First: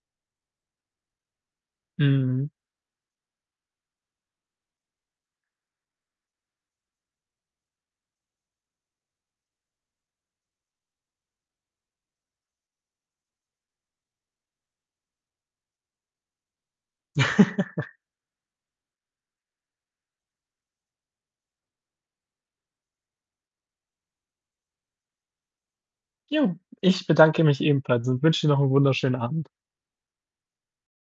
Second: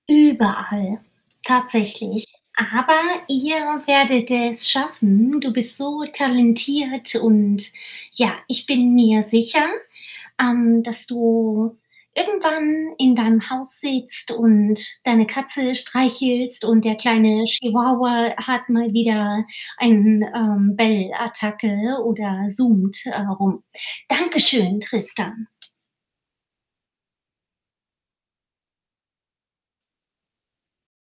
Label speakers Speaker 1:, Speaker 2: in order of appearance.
Speaker 1: Überall. Tatsächlich.
Speaker 2: Mhm.
Speaker 1: Aber ihr werdet es schaffen. Du bist so talentiert und, ja, ich bin mir sicher, ähm, dass du irgendwann in deinem Haus sitzt und deine Katze streichelst und der kleine Chihuahua hat mal wieder ein, ähm, Bellattacke oder, äh, zoomt rum. Dankeschön, Tristan.
Speaker 2: Ja, ich bedanke mich ebenfalls und wünsche dir noch 'n wunderschönen Abend.